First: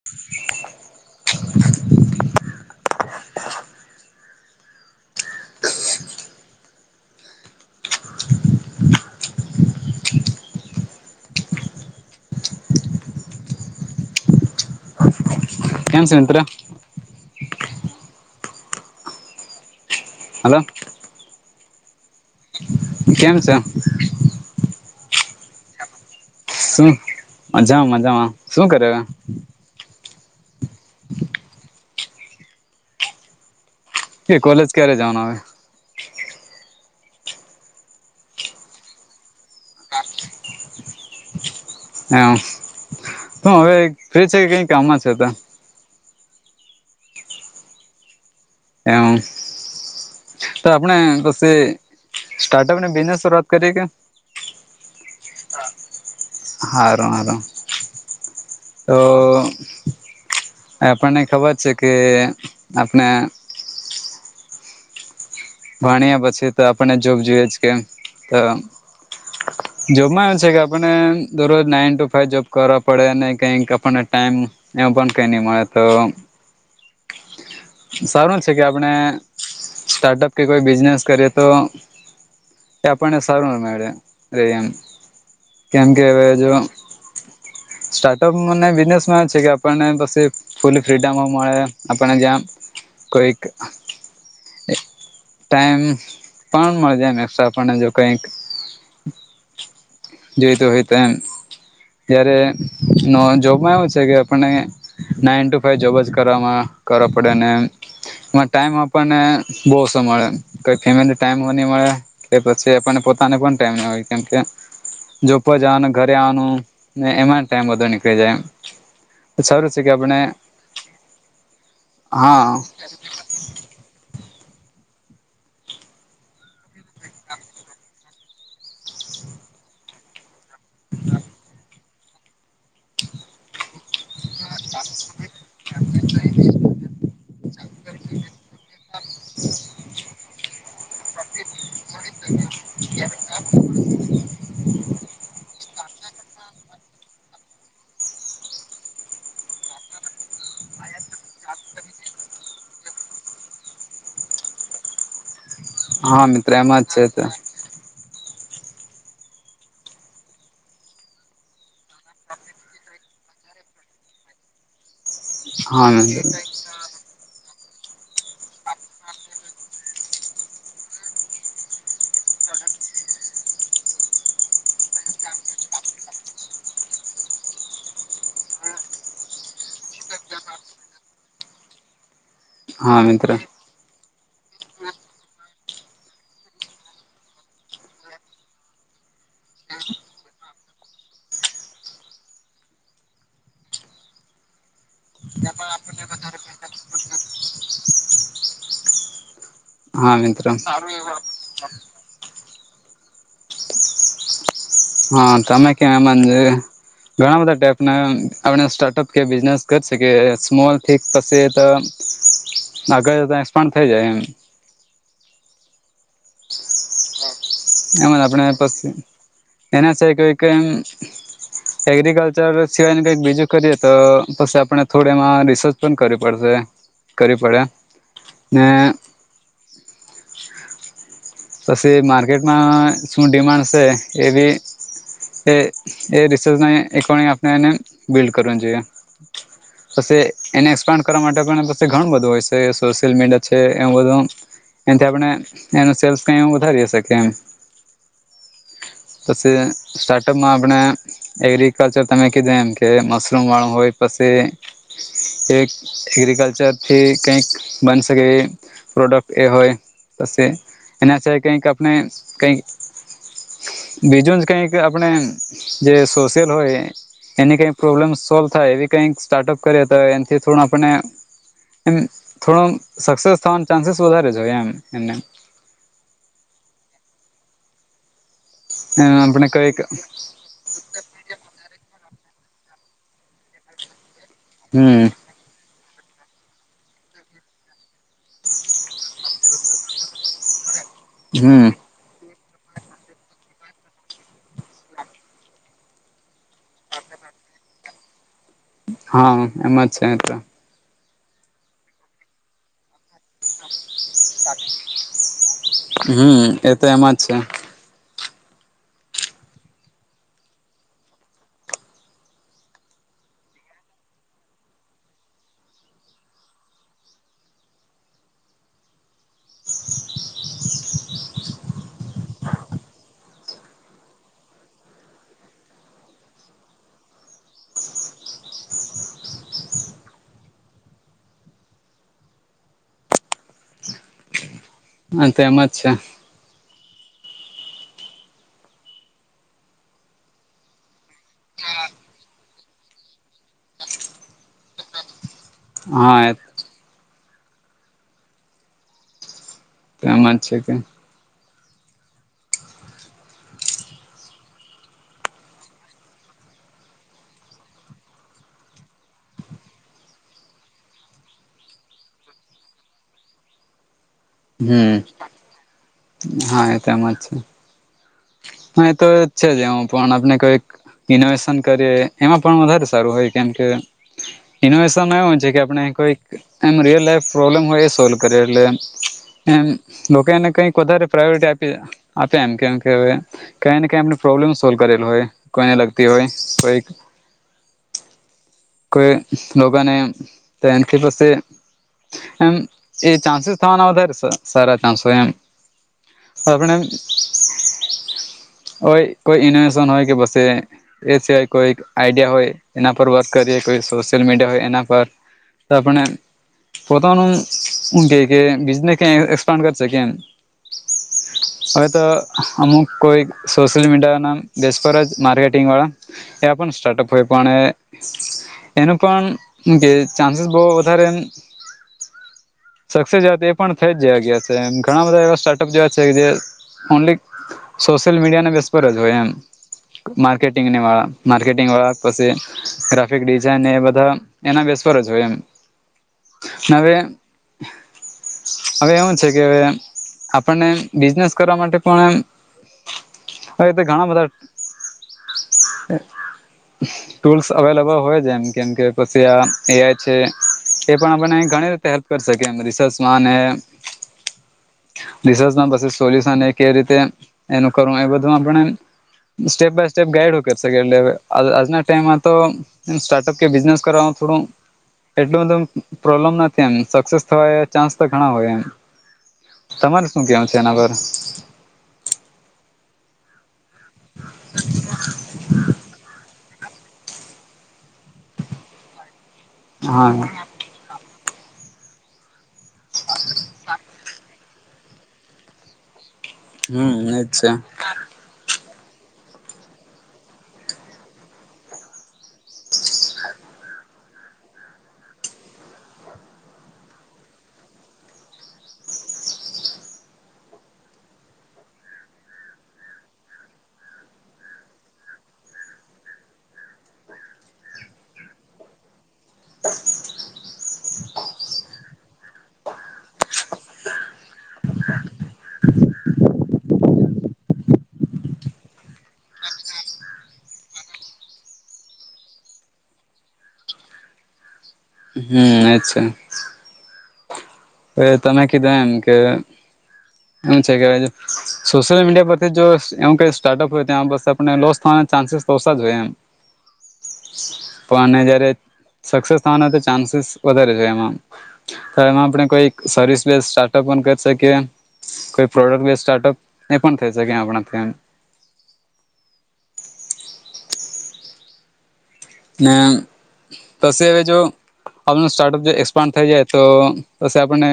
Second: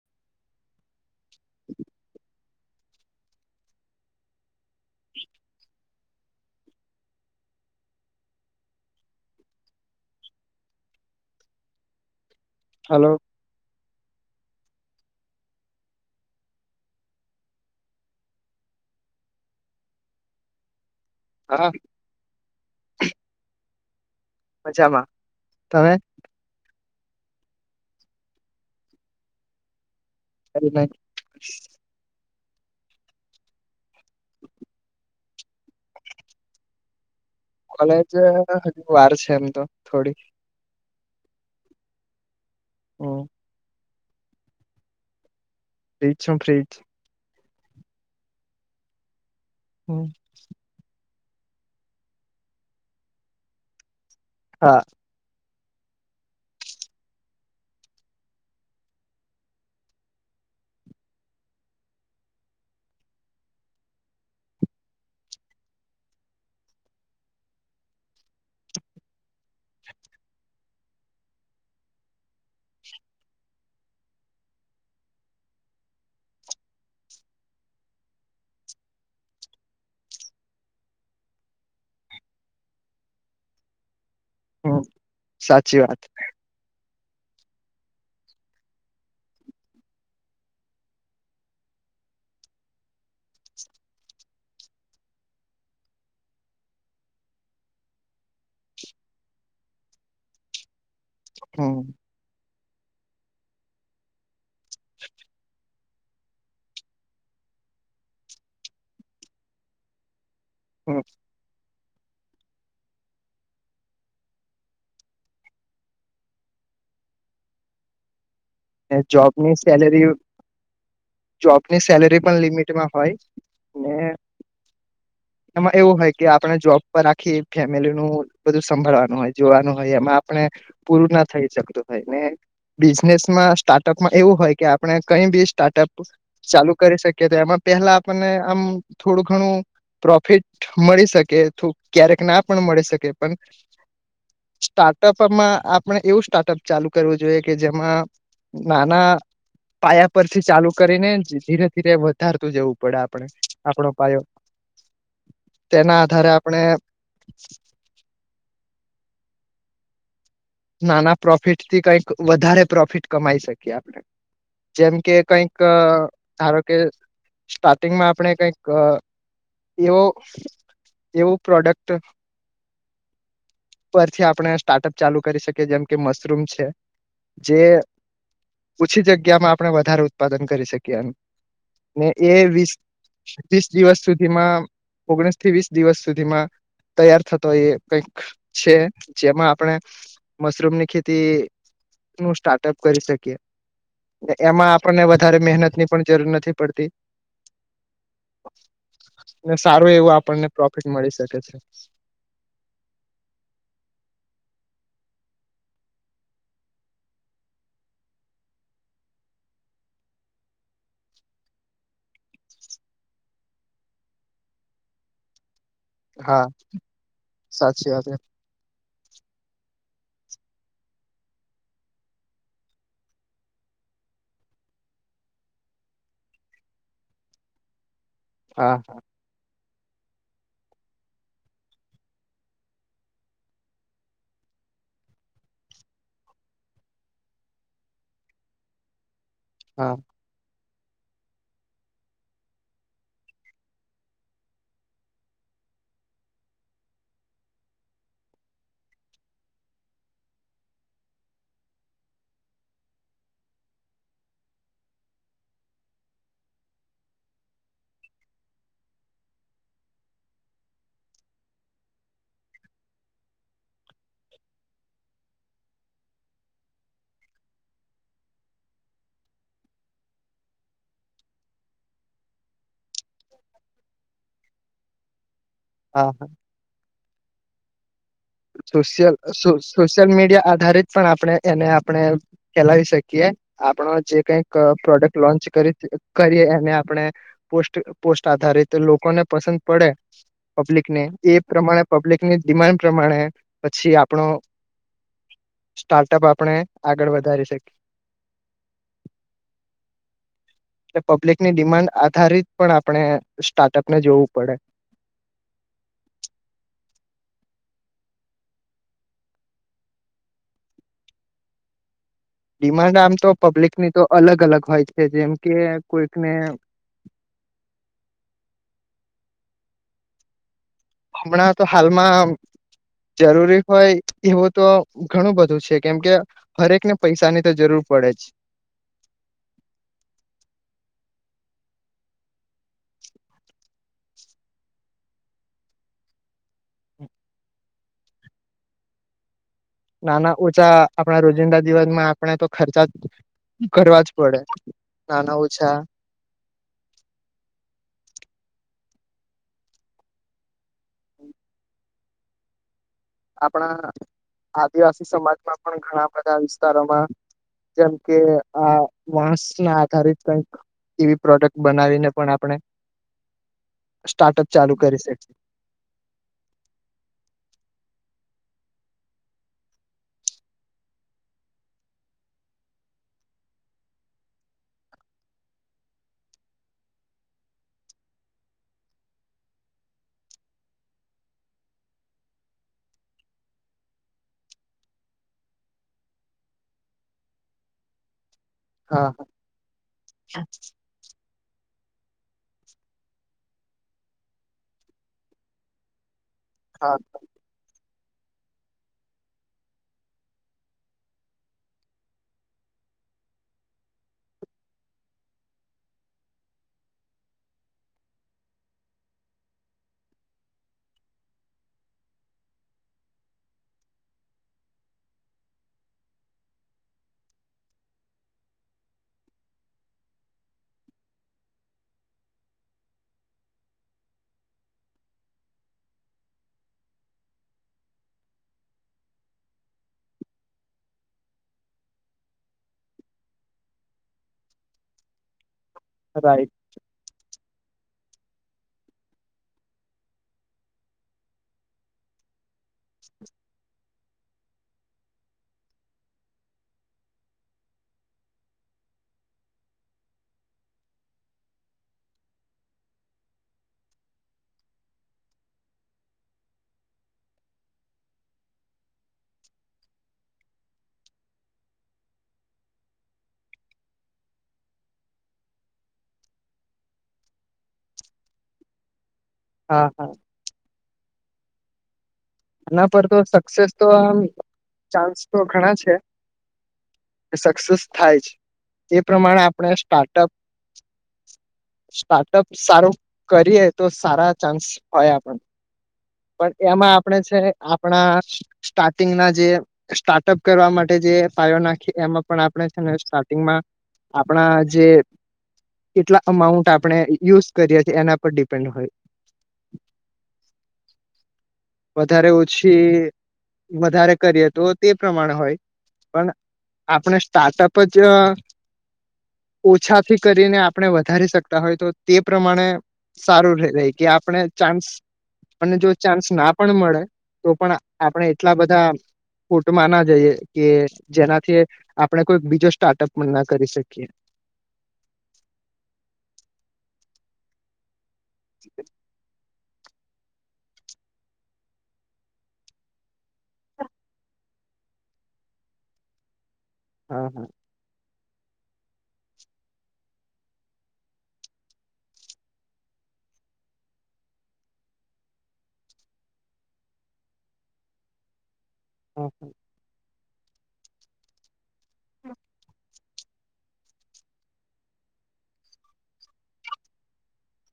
[inaudible] [inaudible] [unintelligible] Hello. કેમ છે મિત્ર? હેલો. હલો. કેમ છો? મજામાં. તમે? શું મજામાં મજામાં શું કરે રા. [unintelligible] એ કોલેજ ક્યારે જવાનો હવે? કોલેજ હજુ વાર છે, એમ તો થોડી. [unintelligible] [inaudible] તું હવે ફ્રી છે, કે કઈ કામમાં છે? ફ્રી જ છુ ફ્રી. [unintelligible] હમ્મ તો આપણે પસી સ્ટાર્ટઅપ ને બિઝનેસ શઆત કરી છે? હા હારુ હારુ તો. આપણને ખબર છે કે આપને ભણ્યા પછી તો આપણને જોબ જોઈએ જ કે તો. [inaudible] જોબમાં એવું છે, કે આપણને દરરોજ નાઈન ટુ ફાઈવ જોબ કરવા પડે કઈક આપણને ટાઈમ એમ પણ કઈ નહી મળે તો. સારું છે, કે આપણે સ્ટાર્ટઅપ કે કોઈ બિઝનેસ કરીએ તો એ આપણને સારું [unintelligible] રે એમ હમ સાચી કેમ વાત કે હવે જો સ્ટાર્ટઅપમાં અને બિઝનેસમાં એમ છે, કે આપણને પછી ફુલ ફ્રીડમ મળે આપણને જ્યાં કંઈક ટાઈમ પણ મળી જાય ને [unintelligible] આપણને જો કઈક. જોઈતો હોય તો એમ. હમ્મ. જ્યારે [unintelligible] જોબમાં એવું છે, કે આપણને નાઈન ટુ જોબ જ કરવામાં કરવો પડે ને એમ એમાં ટાઈમ આપણને બહુ ઓછો મળે. કઈ હમ ફેમિલી ટાઈમ હઉ ની મળે એ પછી આપણને પોતાને પણ ટાઈમ ન હોય કેમ કે જોબ પર જવાનું ઘરે આવવાનું ને એમાં ટાઈમ બધો નીકળી જાય એમ. અને જોબની સારું છે કે સેલેરીઓ આપણે જોબની સેલરી પણ હા લિમિટમાં હોય. ને એમાં એવું હોય કે આપણે જોબ પર આખી ફેમિલીનું બધું સંભાળવાનું હોય જોવાનું હોય એમાં પણ એ પૂરું ના થઈ શકતું હોય ને બિઝનેસમાં સ્ટાર્ટ ટૂંક માં એવું હોય કે આપણે બી સ્ટાર્ટઅપ ચાલુ કરી શકીએ તો એમાં પહેલા આપણને ને આમ થોડું ઘણું પ્રોફિટ મળી શકે [unintelligible] ક્યારેક ના પણ મળી શકે પણ સ્ટાર્ટઅપમાં આપણે એવું સ્ટાર્ટઅપ ચાલુ કરવું જોઈએ, કે જેમાં નાના પાયા પરથી ચાલુ કરીને ધીરે ધીરે વધારતું જવું પડે આપણે આપણો પાયો. તેના હા આધારે આપણે [unintelligible] નાના પ્રોફિટથી કંઈક વધારે પ્રોફિટ કમાઈ શકીએ આપણે જેમ કે કંઈક હા મિત્ર [unintelligible] કે સ્ટાર્ટિંગમાં આપણે કંઈક એવો એવું પ્રોડક્ટ પરથી આપણે સ્ટાર્ટઅપ ચાલુ કરી શકે જેમ કે મશરૂમ છે, જે ઓછી જગ્યામાં આપણે વધારે ઉત્પાદન કરી શકીએ એમ ને એ વી હા મિત્ર. દિવસ સુધીમાં ઓગણીસથી વીસ દિવસ સુધીમાં તૈયાર થતો હોય એ કંઈક છે, જેમાં આપણે મશરૂમની ખેતી નું સ્ટાર્ટઅપ કરી શકીએ. ને એમાં આપણને વધારે મહેનતની પણ જરૂર નથી પડતી. ને સારું એવું હા મિત્ર આપણને પ્રોફિટ મળી શકે છે. હા તમે કે મંજે. ઘણા બધા ટાઈપના આપણે સ્ટાર્ટઅપ કે બિઝનેસ કર શકી સ્મોલ કેપ પાસે તો [unintelligible] [inaudible] [unintelligible] એક્સપાન્ડ થઇ જાય એમ. હા. સાચી વાત છે. એમાંને આપણે પસી એના સિવાય કોઈ કે એમ [unintelligible] [inaudible] સેગ્રીકલ્ચર સિવાયન કંઈક બીજું કરીએ તો પછી આપણે થોડીએમાં રિસર્ચ પણ કરવી પડશે. કરવી પડે ને હા પછી માર્કેટમાં શું ડિમાન્ડ છે, એબી એ એ રિસોર્સના એ પણ એ આપણેને બિલ્ડ કરવાનું જોઈએ. હા પશે એને એક્સપાન્ડ કરવા માટે પણ પસી ઘણું બધું હોય છે, સોશિયલ મીડિયા છે, એ બધું. એથી આપણે એનું સેલ્સ કંઈ વધારી હશે કે એમ. [unintelligible] [inaudible] બસએ સ્ટાર્ટઅપમાં આપણે એગ્રીકલ્ચર તમે કીધો એમ કે મશરૂમવાળું હોય પછી એક એગ્રીકલ્ચરથી કંઈક બન શકેએ પ્રોડક્ટ એ હોય પસે એના સિવાય કંઈક આપણે કંઈક બીજું જ કંઈક આપણે જે સોશિયલ હોય એની કંઈક પ્રોબ્લેમ સોલ્વ થાય એવી કંઈક સ્ટાર્ટઅપ કરીયે તો એનથી થોડું આપને એમ થોડો આમ સક્સેસ થવાના ચાન્સીસ વધારે જોઈએ એમ એમને. હા, હા. સોશ્યલ આપણે સો કઈક સોશ્યલ મીડિયા આધારિત પણ આપણે એને આપણે ફેલાવી શકીએ આપણો જે કંઈક ક હમ પ્રોડક્ટ લોન્ચ કરી [unintelligible] કરીએ એને આપણે પોસ્ટ પોસ્ટ આધારિત લોકોને પસંદ પડે પબ્લિકને એ હમ પ્રમાણે પબ્લિકની ડિમાન્ડ પ્રમાણે પછી આપણો સ્ટાર્ટઅપ આપણે આગળ વધારી શકીએ. હા એમ જ છે, તો. એટલે પબ્લિકની ડિમાન્ડ આધારિત પણ આપણે સ્ટાર્ટઅપને જોવું પડે. હમ. એ તો એમ જ છે. ડિમાન્ડ આમ તો પબ્લિક ની તો અલગ અલગ હોય છે. જેમ કે, કોઈકને હમણાં તો હાલમાં જરૂરી હોય એવું તો ઘણું બધું છે. કેમકે હર એક ને પૈસાની તો જરૂર પડે જ. હા. તો એમ જ છે. નાના ઓછા આપણા રોજિંદા દિવસમાં આપણે તો ખર્ચા કરવા જ પડે. નાના ઓછા હા, એમ. એમ જ છે કે આપણા આદિવાસી સમાજમાં પણ ઘણા બધા વિસ્તારોમાં જેમ કે, આ વાસ ના આધારિત કઈક એવી પ્રોડક્ટ બનાવીને પણ આપણે સ્ટાર્ટઅપ ચાલુ હમ. કરી શકીએ હા, એતો એમ જ છે. હા. એ તો છે જ એવું પણ આપને કોઈક ઇનોવેશન કરીએ, એમાં પણ વધારે સારું હોય. કેમકે, ઇનોવેશન એવું હોય છે, કે આપડે કોઈ એમ રિયલ લાઈફ પ્રોબ્લેમ હોય, એ સોલ્વ કરીએ. એટલે એમ. લોકો એને કઈક વધારે પ્રાયોરિટી આપી, આપે એમ કે કે કંઇ ને કંઈ એમને પ્રોબ્લેમ સોલ્વ કરેલુ હોય. કોઈને લગતી હોય કોઈક [inaudible] કોઈ લોકોને તો એન કે લોસે એમ એ ચાન્સીસ થવાના વધારે સારા ચાન્સ હોય એમ. આપણે હા હોય,. કોઈ ઇનોવેશન હોય કે બસ એ એ સિવાય કોઈ આઈડિયા હોય, એના પર વર્ક કરીએ. કોઈ સોશિયલ મીડિયા હોય, એના પર તો આપણે પોતાનું હું કેય કે બીજનેસ કે એક્સપાન્ડ કરી શકીએ એમ. અવે તો અમુક કોઈ સોશિયલ મીડિયાના બેસ પર જ માર્કેટિંગવાળા એ પણ સ્ટાર્ટઅપ હોય પણ એ એનો પણ એમ કે ચાંસીસ બો વધારે સક્સેસ જેવા તો એ પણ થઈ જ જેવા ગયા છે એમ. ઘણા બધા એવા સ્ટાર્ટઅપ જેવા છે, કે જે ઓન્લી, સોશિયલ મીડિયાને બેસ પર જ હોય એમ. માર્કેટિંગને વાળા, માર્કેટિંગવાળા પછી ગ્રાફિક ડિઝઇનને એ બધા એના બેસ પર જ હોય એમ. રાઈટ. હવે? હવે, એવું છે કે હવે, આપણને બિઝનેસ કરવા માટે પણ એમ. હવે, તો ઘણા બધા ટૂલ્સ અવેલેબલ હોય, જેમ કેમ કે પછી આ એ આઈ છે. એ પણ આપનને ઘણી રીતે હેલ્પ કરી શકે એમ. રિસર્ચમાં અને- રિસર્ચમાં પછી સોલ્યુશન એ કે રીતે એનું કરવું, એ બધુંમાં આપણે સ્ટેપ બાય સ્ટેપ ગાઈડો કરી શકે અને અવે આજના ટાઈમમાં તો સ્ટાર્ટઅપ કે બિઝનેસ કરવામાં થોડું એટલું બધું પ્રોબ્લેમ નથી એમ. સક્સેસ થવાય, એ ચાન્સ તો ઘણા હોય એમ. હા હા તમારુ શું કેવાનું છે? એના પર. એના પર તો સક્સેસ તો આમ ચાન્સ તો ઘણા છે. સક્સેસ થાય છે. એ પ્રમાણે આપણે હા સ્ટાર્ટઅપ સ્ટાર્ટઅપ સારું કરીએ, તો સારા ચાન્સ આવે આપણાને. પણ એમાં હમ આપણેે એજ છે ને, આપણા સ્ટાર્ટિંગના જે સ્ટાર્ટઅપ કરવા માટે જે પાયો નાખી એમાં પણ આપણે છે ને સ્ટાર્ટિંગમાં આપણા જે કેટલા અમાઉન્ટ આપણે યુઝ કરીએ છીએ એના પર ડિપેન્ડ હોય. વધારે ઓછી વધારે કરીએ તો તે પ્રમાણે હોય. પણ આપણે સ્ટાર્ટઅપ જ ઓછાથી કરીને આપણે વધારી શકતા હોય તો તે પ્રમાણે સારું રેય કે આપણે ચાન્સ આપણને જો ચાન્સના પણ મળે તોપણ આપણે એટલા બધા ખોટમાં ના જઈએ કે જેનાથી આપણે કોઈ બીજો સ્ટાર્ટઅપ પણ ના કરી શકીએ. હમ્મ અચ્છા. હવે તમે કીધું એમ કે એમ છે કે જો સોશિયલ મીડિયા પરથી જો એવું કંઈ હોય ત્યાં બસ આપણને લોસ થવાના ચાન્સીસ ઓછા જ રે એમ. [inaudible] હા હા [inaudible] પણ અને જયારે સક્સેસ થવાનો તો ચાન્સીસ વધારે જ હોય એમાં તો એમાં આપણે કોઈ સર્વિસ બેસ સ્ટાર્ટઅપ પણ કરી શકીએ. કોઈ પ્રોડક્ટ બેઝ સ્ટાર્ટઅપ એ પણ થઈ શકે આપણાથી એમ હમ્મ. ને પસી હવે જો આપનુ સ્ટાર્ટઅપ જો એક્સપાન્ડ થઈ જાય તો પસી આપણને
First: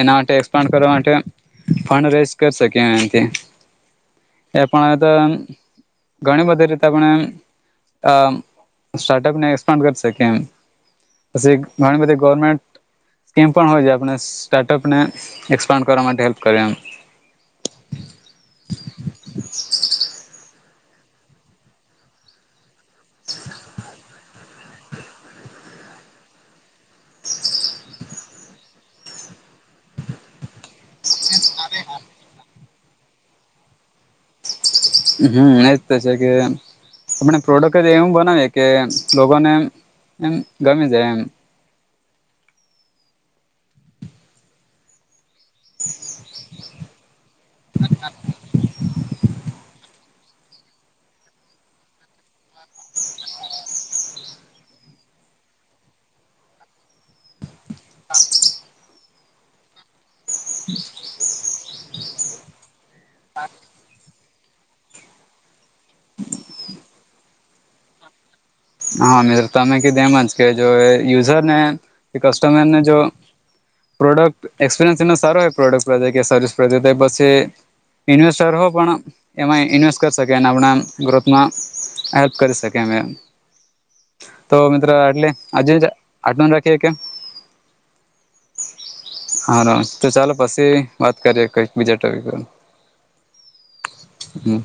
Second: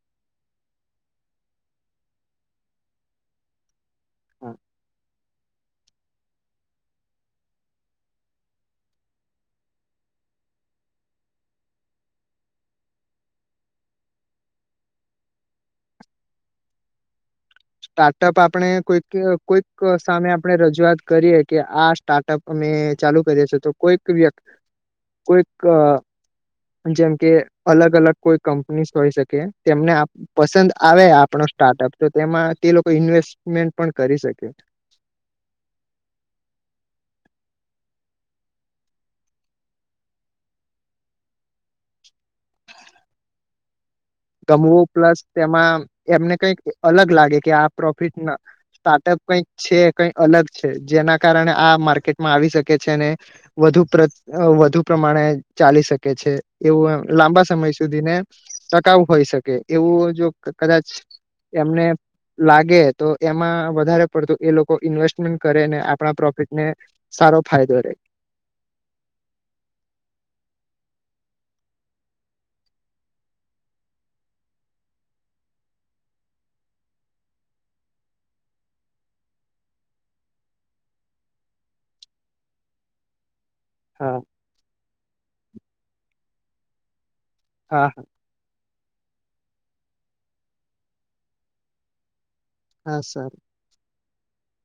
એના માટે એક્સપાન્ડ કરવા માટે ફંડ રેઝ કર શકીએ એથી હા એ પણ તો ઘણી બધી રીતે આપણે આ સ્ટાર્ટઅપને એક્સપાન્ડ કરી શકીએ એમ પસી ઘણી બધી ગવર્મેન્ટ સ્કીમ પણ હોય જે આપણે સ્ટાર્ટઅપને એક્સપાન્ડ કરવા માટે હેલ્પ કરે એમ. સ્ટાર્ટઅપ આપણે કોઈક કોઈક સામે આપણે રજૂઆત કરીએ કે આ સ્ટાર્ટઅપ મેં ચાલુ કર્યું છે તો કોઈક વ્યક્તિ કોઈક અ જેમ કે અલગ અલગ કોઈ કંપનીસ હોય શકે. તેમને આ પસંદ આવે આપણો સ્ટાર્ટઅપ તો તેમાં તે લોકો ઇન્વેસ્ટમેન્ટ પણ કરી શકે. હમ્મ એજ તો છે કે આપણે પ્રોડક્ટ જ એવું બનાવીએ કે લોકોને એમ ગમી જાય એમ. ગમવું પ્લસ તેમાં એમને કંઈક અલગ લાગે કે આ પ્રોફિટ સ્ટાર્ટઅપ કંઈક છે કંઈક અલગ છે. જેના કારણે આ માર્કેટમાં આવી શકે છે ને વધુ પ્ર વધુ પ્રમાણે ચાલી શકે છે. એવું એમ લાંબા સમય સુધીને ટકાવ હોય શકે. એવું જો કદાચ એમને લાગે તો એમાં વધારે પડતું એ લોકો ઇન્વેસ્ટમેન્ટ કરે ને આપણા પ્રોફિટને સારો ફાયદો રે. હા મેં તમે કીધું એમજ કે જો યુઝરને કસ્ટમરને જો પ્રોડક્ટ એક્સપિરિયન્સ એનો સારો એ પ્રોડક્ટ પ્રત્યે કે સર્વિસ પ્રત્યે કે પસી ઇન્વેસ્ટર હો પણ એમાં ઇન્વેસ્ટ કરી શકે અને આપણાં ગ્રોથમાં હેલ્પ શકે એમ એ હા. તો મિત્રો આટલે આજે જ આટલું રાખીએ હકીએ. હા. હારો તો ચાલો પસી વાત કરીએ કોઈક બીજા ટપિક પર. હા સર હમ.